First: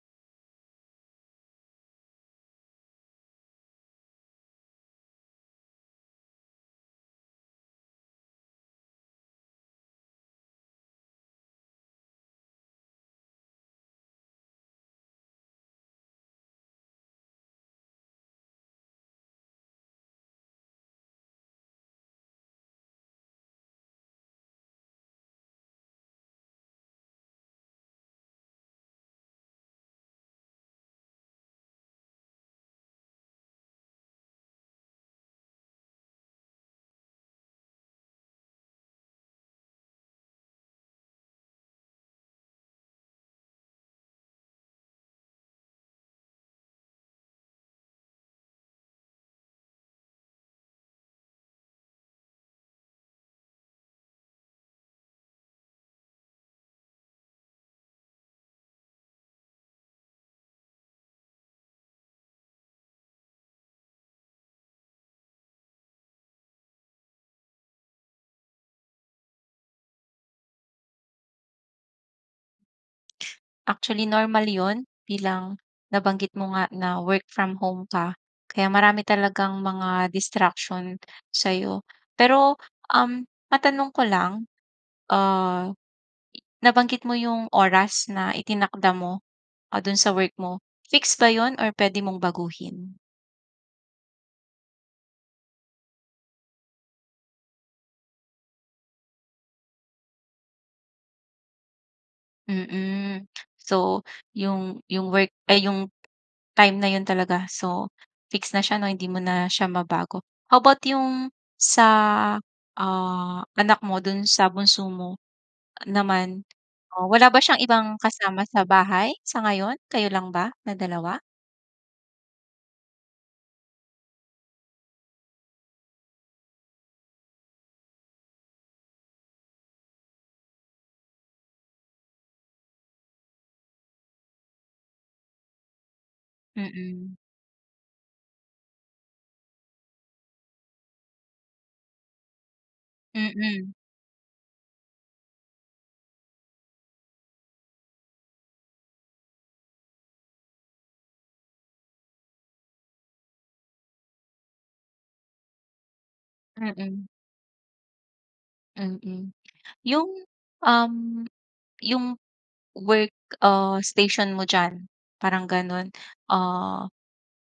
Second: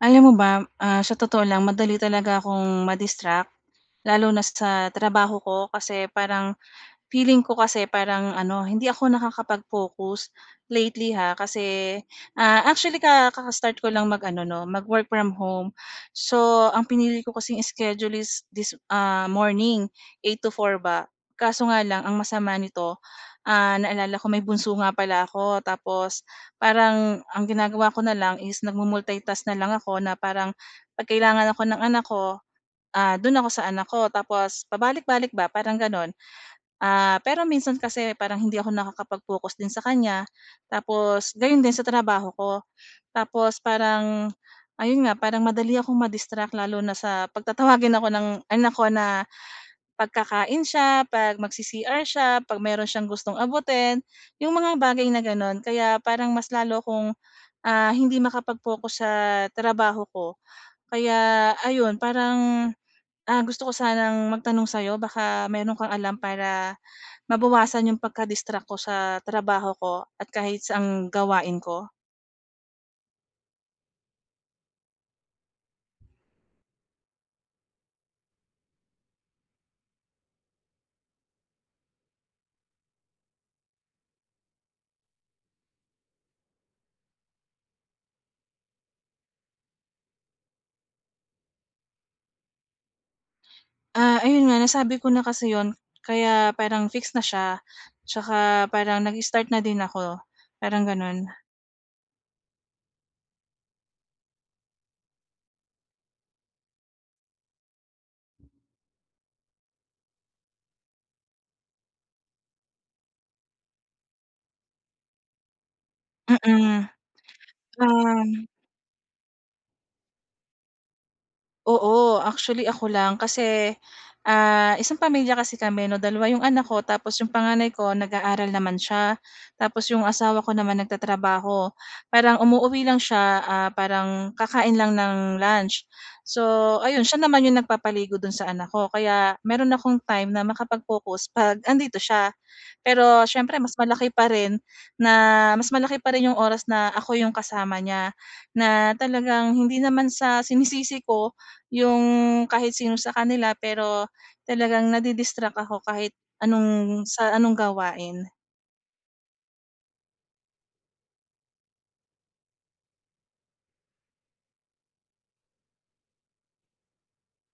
Alam mo ba, ah, sa totoo lang, madali talaga akong ma-distract lalo na sa trabaho ko. Kasi parang, feeling ko kasi, parang ano, hindi ako nakakapag-focus lately ha, kasi actually, ah, ka kaka-start ko lang mag-ano ‘no, mag work from home. So ang pinili ko kasing iskedyul is this, ah, morning 8:00 to 4:00 ba. Kaso nga lang ang masama nito, ah, naalala ko may bunso nga pala ako. Tapos parang ang ginagawa ko na lang is nagmu-multitask na lang ako na parang ‘pag kailangan ako ng anak ko, ah, do’n ako sa anak ko, tapos pabalik-balik ba, parang gano’n. Ah, pero minsan kasi parang hindi ako nakakapag-focus din sa kanya, tapos gayon din sa trabaho ko. Tapos parang ayun nga, parang madali akong ma-distract lalo na sa ‘pag tatawagin ako ng anak ko na, ‘pag kakain siya, ‘pag mag-C-CR siya, ‘pag meron siyang gustong abutin, ‘yong mga bagay na gano’n. Kaya parang mas lalo akong, ah, hindi makapag-focus sa trabaho ko. Kaya ayun, parang, ah, gusto ko sanang magtanong sa ‘yo, baka meron kang alam para mabawasan yung pagka-distract ko sa trabaho ko, at kahit saang gawain ko? Actually, normal 'yon bilang nabanggit mo nga na work from home ka, kaya marami talagang mga distraction sa'yo. Pero, um, matanong ko lang, ah, nabanggit mo yung oras na itinakda mo, ah, dun sa work mo, fix ba yun or puwede mong baguhin? Ah, ayun nga, nasabi ko na kasi 'yon, kaya parang fix na siya. Tsaka parang nag-start na din ako, parang ganun. Mm. So yung yung work ay yung time na 'yon talaga, so fix na siya 'no, hindi mo na siya mabago. How about yung sa, ah, anak mo? Dun sa bunso mo naman Mm, o wala ba siyang ibang kasama um sa bahay sa ngayon? Kayo lang ba na dalawa? Oo. Actually, ako lang kasi, ah, isang pamilya kasi kami 'no, dalawa yung anak ko tapos yung panganay ko, nag-aaral naman siya. Tapos yung asawa ko naman, nagtatrabaho. Parang umuuwi lang siya, ah, parang kakain lang ng lunch. So ayun, Mm. siya naman yung nagpapaligo do'n sa anak ko, kaya meron akong time na makapag-focus 'pag andito siya. Pero siyempre, Mm. mas malaki pa rin na mas malaki pa rin yung oras na ako yung kasama niya, na talagang hindi naman sa sinisisi ko yung, kahit sino sa kanila, pero talagang nadi-distract ako kahit anong Mm. sa anong gawain. Mm, yung, um, yung work, ah, station mo diyan parang ganun, ah,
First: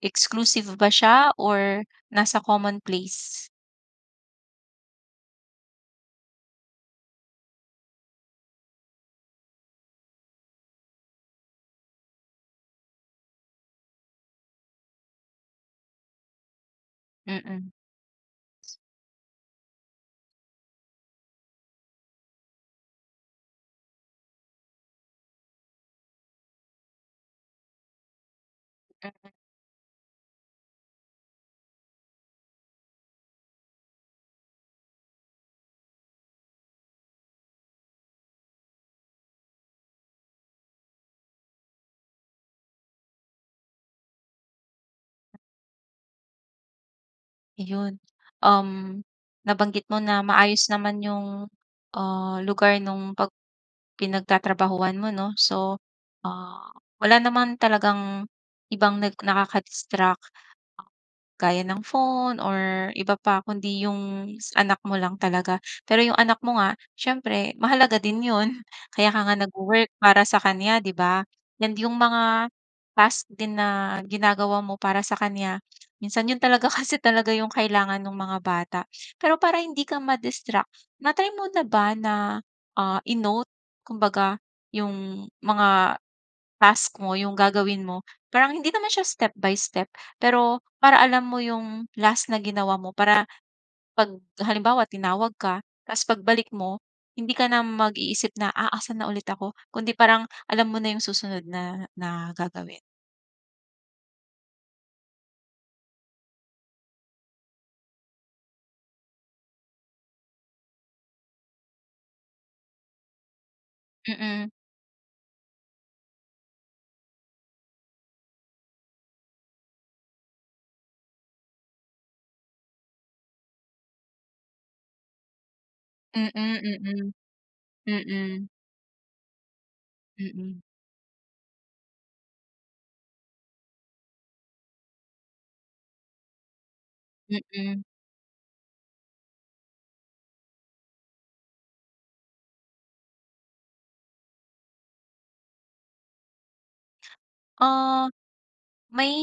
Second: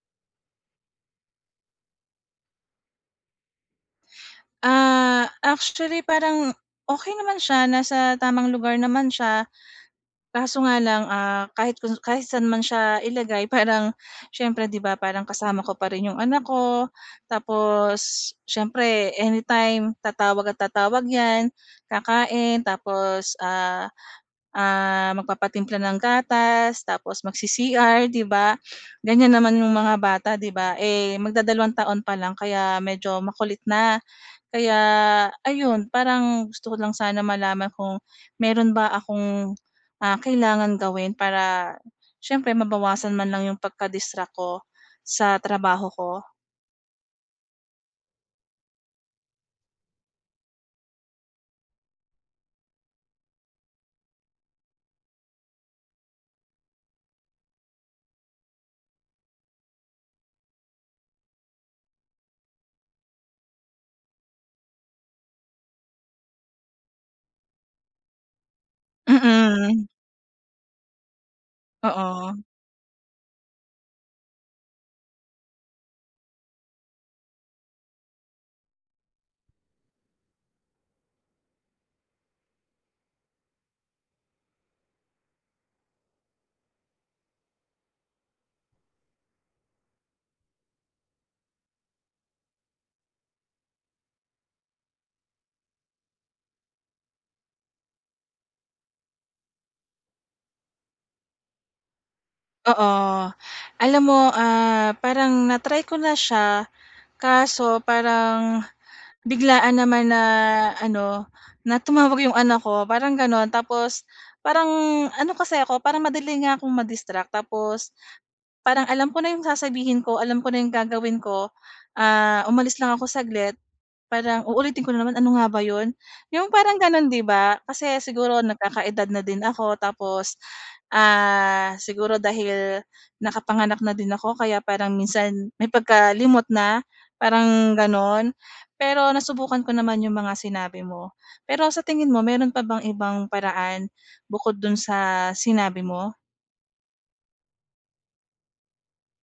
exclusive ba siya or nasa common place? Ah, actually parang okey naman siya nasa tamang lugar naman siya, kaso nga lang, ah, kahit kung kahit saan man siya ilagay parang siyempre 'di ba, parang kasama ko pa rin yung anak ko, Mm. tapos siyempre anytime tatawag at tatawag 'yan, kakain tapos, ah, ah, magpapatimpla ng gatas, tapos mag-C-CR 'di ba, Hmm. ganyan naman yung mga bata, 'di ba? Eh, magdadalawang taon pa lang kaya medyo makulit na. Kaya ayun parang gusto ko lang sana malaman kung meron ba akong, ah, kailangan gawin? Para siyempre mabawasan man lang yung pagka-distract ko sa trabaho ko. Iyon, um, nabanggit mo na maayos naman yung, ah, lugar nung pag pinagtatrabahuhan mo, 'no? So, ah, wala naman talagang ibang nag nakakadistract, gaya ng phone or iba pa kundi yung anak mo lang talaga. Pero yung anak mo nga siyempre mahalaga din yun. Kaya ka nga nag-wo-work Mm. para sa kanya 'di ba, and yung Oo. mga task din na ginagawa mo para sa kanya. Minsan yun talaga kasi talaga yung kailangan nung mga bata. Pero para hindi ka ma-distract na-try mo na ba na, ah, i-note kumbaga yung mga task mo, yung gagawin mo? Parang hindi naman siya step by step, pero para alam mo yung last na ginawa mo para pag halimbawa tinawag ka tapos pagbalik mo, hindi ka na mag-iisip na, "Ah, asan na ulit ako?" Kundi parang alam mo na yung susunod na na gagawin. Oo, alam mo, ah, parang na-try ko na siya kaso parang biglaan naman na ano, na tumawag 'yong anak ko parang gano'n. Tapos Mm. parang ano kasi ako parang madali niya kong ma-distract, tapos parang alam ko na 'yong sasabihin ko, alam ko na 'yong gagawin ko, ah, umalis lang ako saglit, parang uulitin ko na naman, "Ano nga ba 'yon?" Mm, 'Yong parang gano'n, mm. 'di ba? Kasi siguro Mm. nagkakaedad na din ako, tapos, Mm. ah, siguro dahil nakapanganak na din ako kaya parang minsan may pagkalimot na parang Mm. gano'n. Pero nasubukan ko naman 'yong mga sinabi mo. Pero sa tingin mo mayro'n pa bang ibang paraan, bukod do'n sa sinabi mo? Ah, may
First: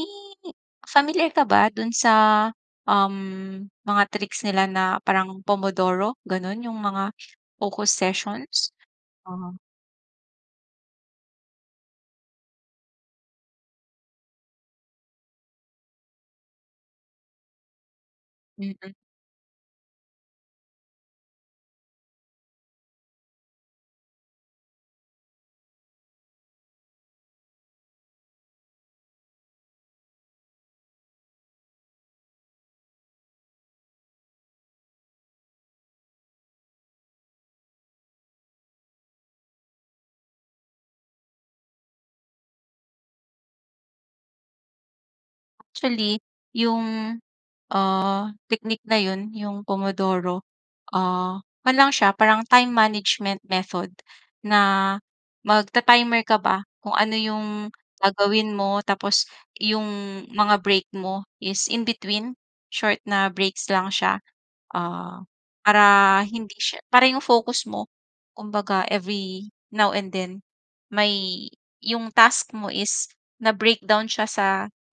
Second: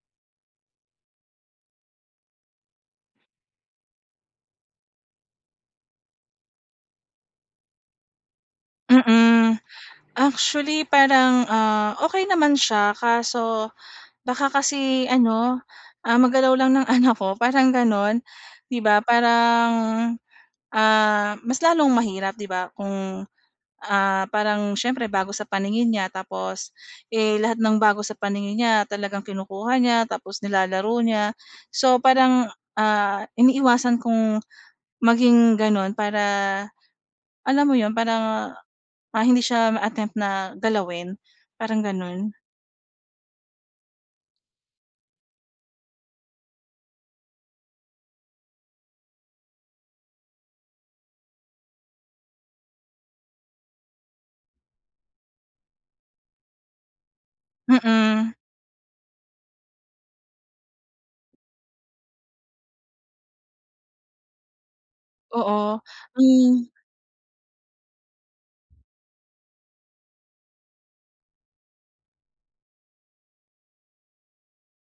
familiar ka ba doon sa, um, mga tricks, nila na parang pomodoro, gano'n, yung mga focus sessions? Ah. Mm. Actually, parang, ah, okey naman siya kaso baka kasi ano, ah, magalaw lang ng anak ko, parang gano'n, 'di Mm. ba? Parang, ah, mas lalong mahirap, 'di ba? Kung, ah, parang siyempre, bago sa paningin niya tapos, eh, lahat ng bago sa paningin niya talagang kinukuha niya, tapos nilalaro niya. So, parang, ah, iniiwasan kong maging gano'n para, alam mo 'yon, para, ah, hindi siya ma-attempt na galawin, parang gano'n. Actually, yung, ah, technique na 'yon, yung pomodoro, ah, kuwan lang siya, parang time management method na magta-timer ka ba, kung ano yung Mm. gagawin mo tapos yung mga break mo is in-between, short na breaks lang siya. Ah, Oo. para hindi Hmm. siya para yung focus mo, kumbaga, every now and then, may yung task mo is na-breakdown siya sa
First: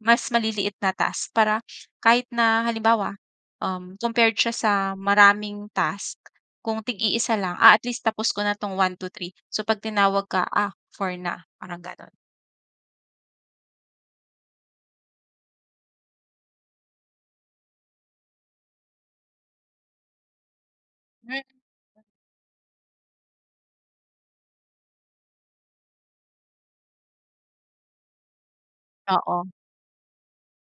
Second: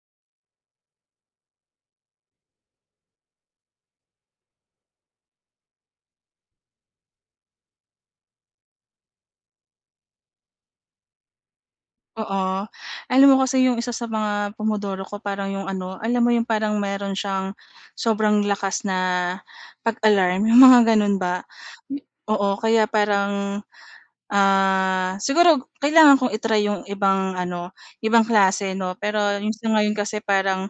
mas maliliit na task para kahit na, halimbawa, um, compared siya sa maraming task kung tig-iisa lang, ah, at least tapos ko na 'tong 1, 2, 3. So, 'pag tinawag ka, ah, 4 na, parang gano'n. Oo. Alam mo kasi yung isa sa mga pomodoro ko parang yung ano, alam mo yung parang meron siyang sobrang lakas na pag-alarm, yung mga gano'n Mm. ba? Oo, kaya parang, ah, siguro kailangan kong i-try yung ibang ano, ibang klase, 'no? Pero Oo. yung sa ngayon kasi parang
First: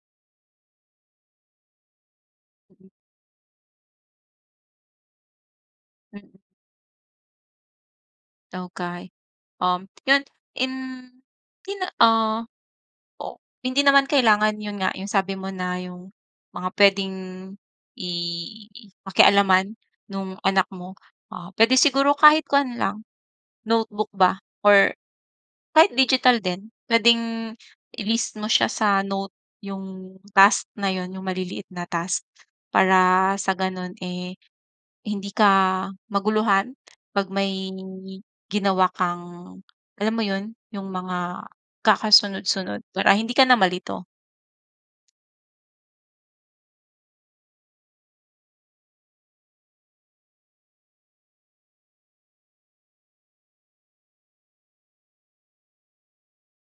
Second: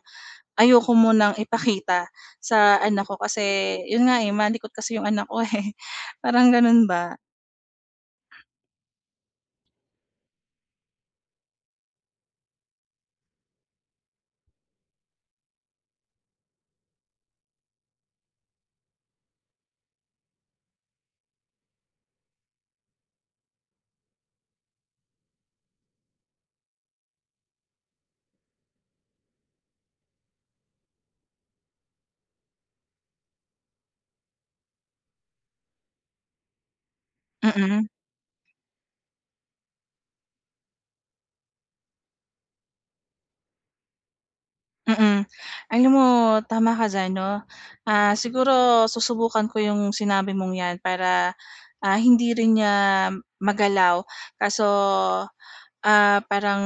ayoko munang ipakita sa Mm. anak ko kasi, 'yon nga eh, malikot kasi 'yong anak ko, eh. Mm. Parang gano'n ba? Okey. Uhm, yun in di na, ah o hindi naman kailangan yun nga yung sabi mo na yung mga pwedeng i pakialaman nung anak mo o pwede siguro kahit kuwan lang notebook ba or kahit digital din pwedeng i-list mo siya sa note 'yong task na 'yon 'yong maliliit na task. Para sa gano'n, eh, hindi ka maguluhan 'pag may Mm. ginawa kang alam mo 'yon 'yong mga kakasunod-sunod para hindi ka na malito. Mm, alam mo tama ka diyan, 'no? Ah, siguro susubukan ko 'yong sinabi mong 'yan para, ah, hindi rin niya magalaw, kaso, ah, parang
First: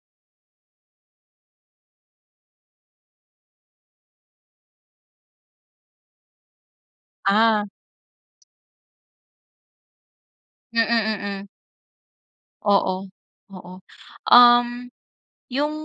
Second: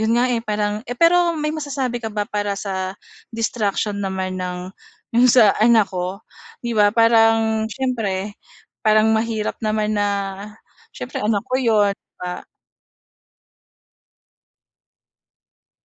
'yon nga, eh parang eh, pero may masasabi ka ba para sa distraction naman ng 'yong sa anak ko? 'Di ba, Ah. parang siyempre parang mahirap naman na Mm, siyempre anak mm. ko 'yon, ba? Oo, oo. Uhm, 'yong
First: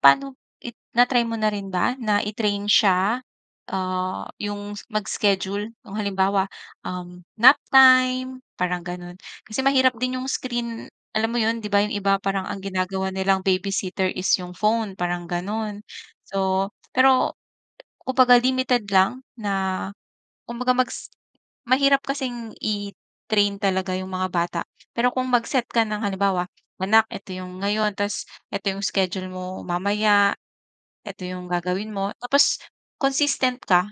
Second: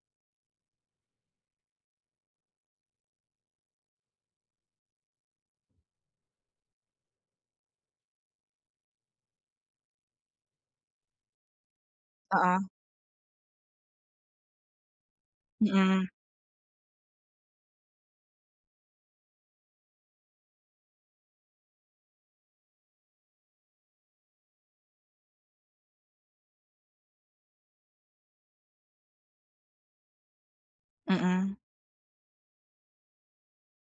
pano it na-try mo na rin ba na i-train siya, ah, 'yong s mag-schedule nung, halimbawa, um, nap time parang gano'n? Kasi mahirap din 'yong screen alam mo 'yon? 'Di ba, 'yong iba parang ang Oo. ginagawa nilang babysitter is 'yong phone parang gano'n. Mm. So pero kumbaga limited lang na kumbaga mag-s mahirap kasing i-train talaga 'yong mga bata pero kung mag-set ka ng halimbawa, "anak, ito 'yong ngayon. Tas ito 'yong schedule mo mamaya. Ito 'yong Mm. gagawin mo tapos consistent ka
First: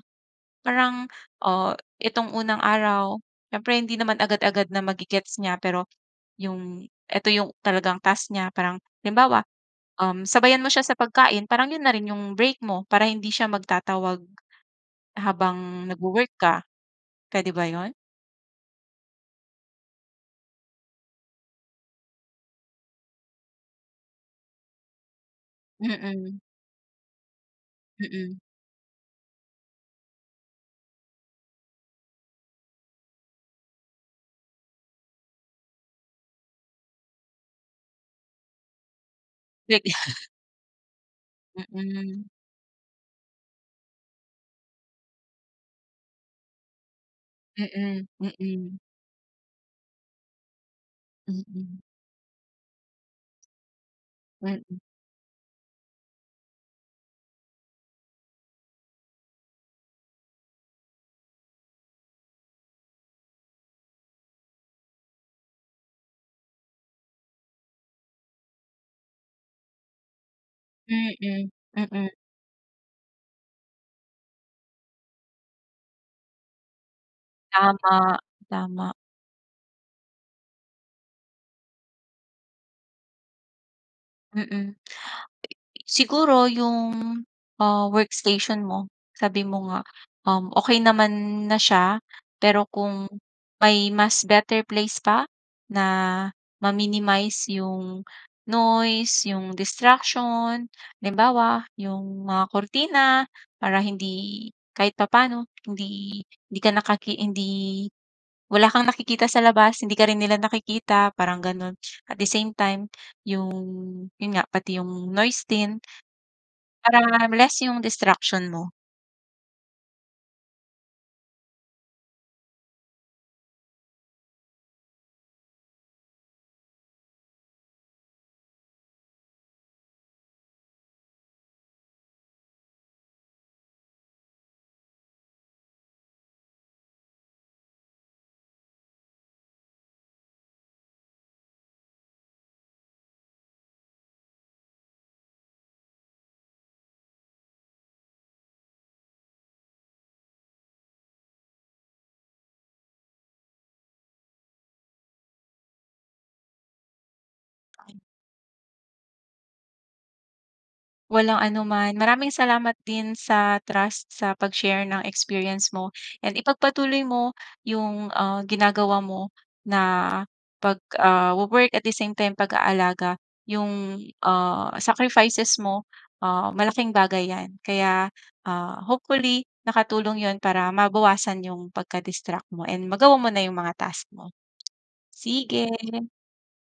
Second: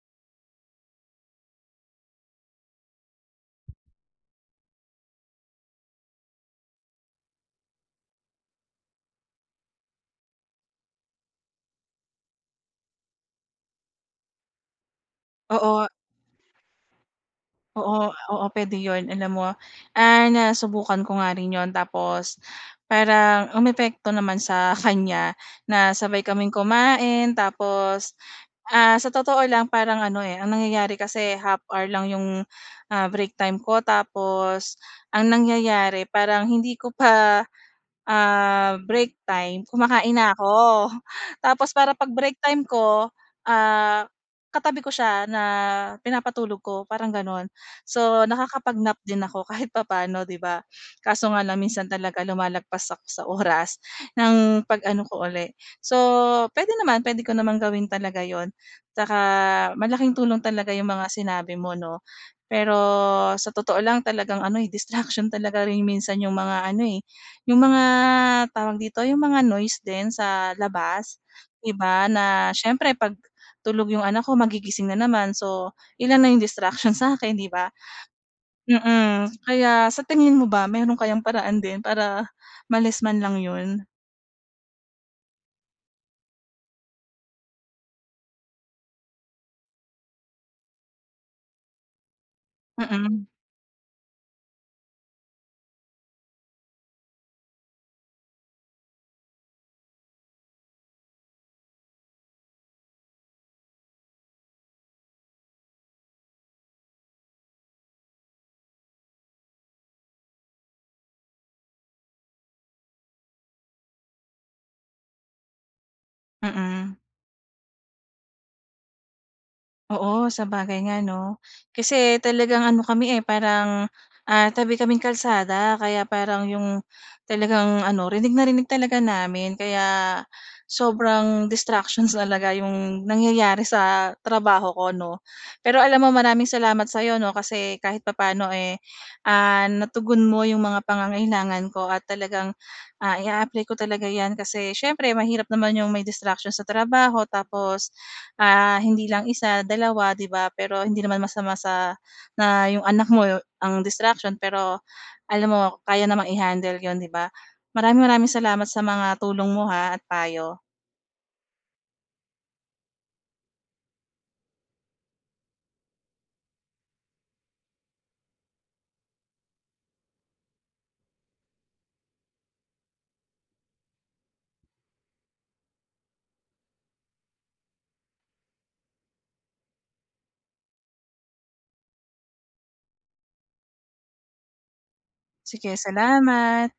parang, oh, itong unang araw", siyempre hindi naman agad-agad na mage-gets niya pero 'yong eto 'yong talagang task niya parang halimbawa, um, sabayan mo siya sa pagkain parang 'yon na rin 'yong break mo para hindi siya magtatawag habang Oo. nagwo-work ka. Puwede ba 'yon? Oo, oo puwede 'yon. Alam mo, ah, nasubukan ko nga rin 'yon tapos parang umepekto naman sa kanya na sabay Mm. kaming kumain tapos, Mm. ah, sa totoo lang parang ano, eh, ang nangyayari kasi half hour lang 'yong, ah, break time ko tapos ang nangyayari parang hindi ko pa, ah, break time kumakain [unintelligible] na 'ko. Tapos para 'pag Mm. break time ko, ah, katabi ko siya na pinapatulog ko parang gano'n. Mm. So, Mm. nakakapag-nap din ako kahit papano, 'di ba? Kaso nga lang Mm. minsan talaga lumalagpas ako sa oras ng Mm. pag-ano ko uli. So, puwede naman, puwede ko naman gawin talaga 'yon. Tsaka malaking tulong talaga 'yong mga sinabi mo, 'no? Pero sa totoo lang talagang ano, eh, distraction talaga rin minsan yung mga ano, eh, yung mga tawag dito yung mga noise din sa labas, Mm. 'di ba, Mm. na siyempre 'pag tulog 'yong anak ko magigising na naman. So, ilan na yung distraction sa 'kin, 'di ba? Tama. Tama. Mm, kaya sa tingin mo ba meron kayang paraan din para ma-less man lang 'yon? Mm. Eh eh, siguro ‘yong, ah, workstation mo, sabi mo nga, um, okey naman na siya. Pero kung Mm. may mas better place pa na ma-minimize ‘yong noise, ‘yong distraction, halimbawa ‘yong mga kurtina para hindi kahit papaano, hindi hindi ka nakaki hindi wala kang nakikita sa labas, hindi ka rin nila nakikita, parang ganun. At the same time, yung yun nga, pati yung noise din. Mm. Para less ‘yong distraction mo. Oo, sabagay nga, ‘no? Kasi talagang ano, kami, eh, parang, ah, tabi kaming kalsada, kaya parang ‘yong talagang ano, rinig na rinig talaga namin, kaya sobrang distractions talaga ‘yong nangyayari sa trabaho ko, ‘no? Pero alam mo, maraming salamat sa ‘yo, ‘no, kasi kahit papaano, eh, ah, natugon mo ‘yong mga pangangailangan ko at talagang, ah, i-a-apply ko talaga ‘yan kasi siyempre mahirap naman ‘yong may distraction sa trabaho, tapos, ah, hindi lang isa, dalawa, ‘di ba? Pero hindi naman masama sa na ‘yong anak mo ang distraction pero alam mo, kaya namang i-handle ‘yon, ‘di ba? Maraming-maraming salamat sa mga tulong mo ha at payo. Walang anuman. Maraming salamat din sa trust sa pag-share ng experience mo, and ipagpatuloy mo yung, ah, ginagawa mo na pag, ah, wo-work, at the same time, pag-aalaga. ‘Yong, ah, sacrifices mo, ah, malaking bagay ‘yan. Kaya, ah, hopefully, nakatulong ‘yon para mabawasan ‘yong pagka-distract mo, and magawa mo na ‘yong mga task mo. Sige, Sige. salamat.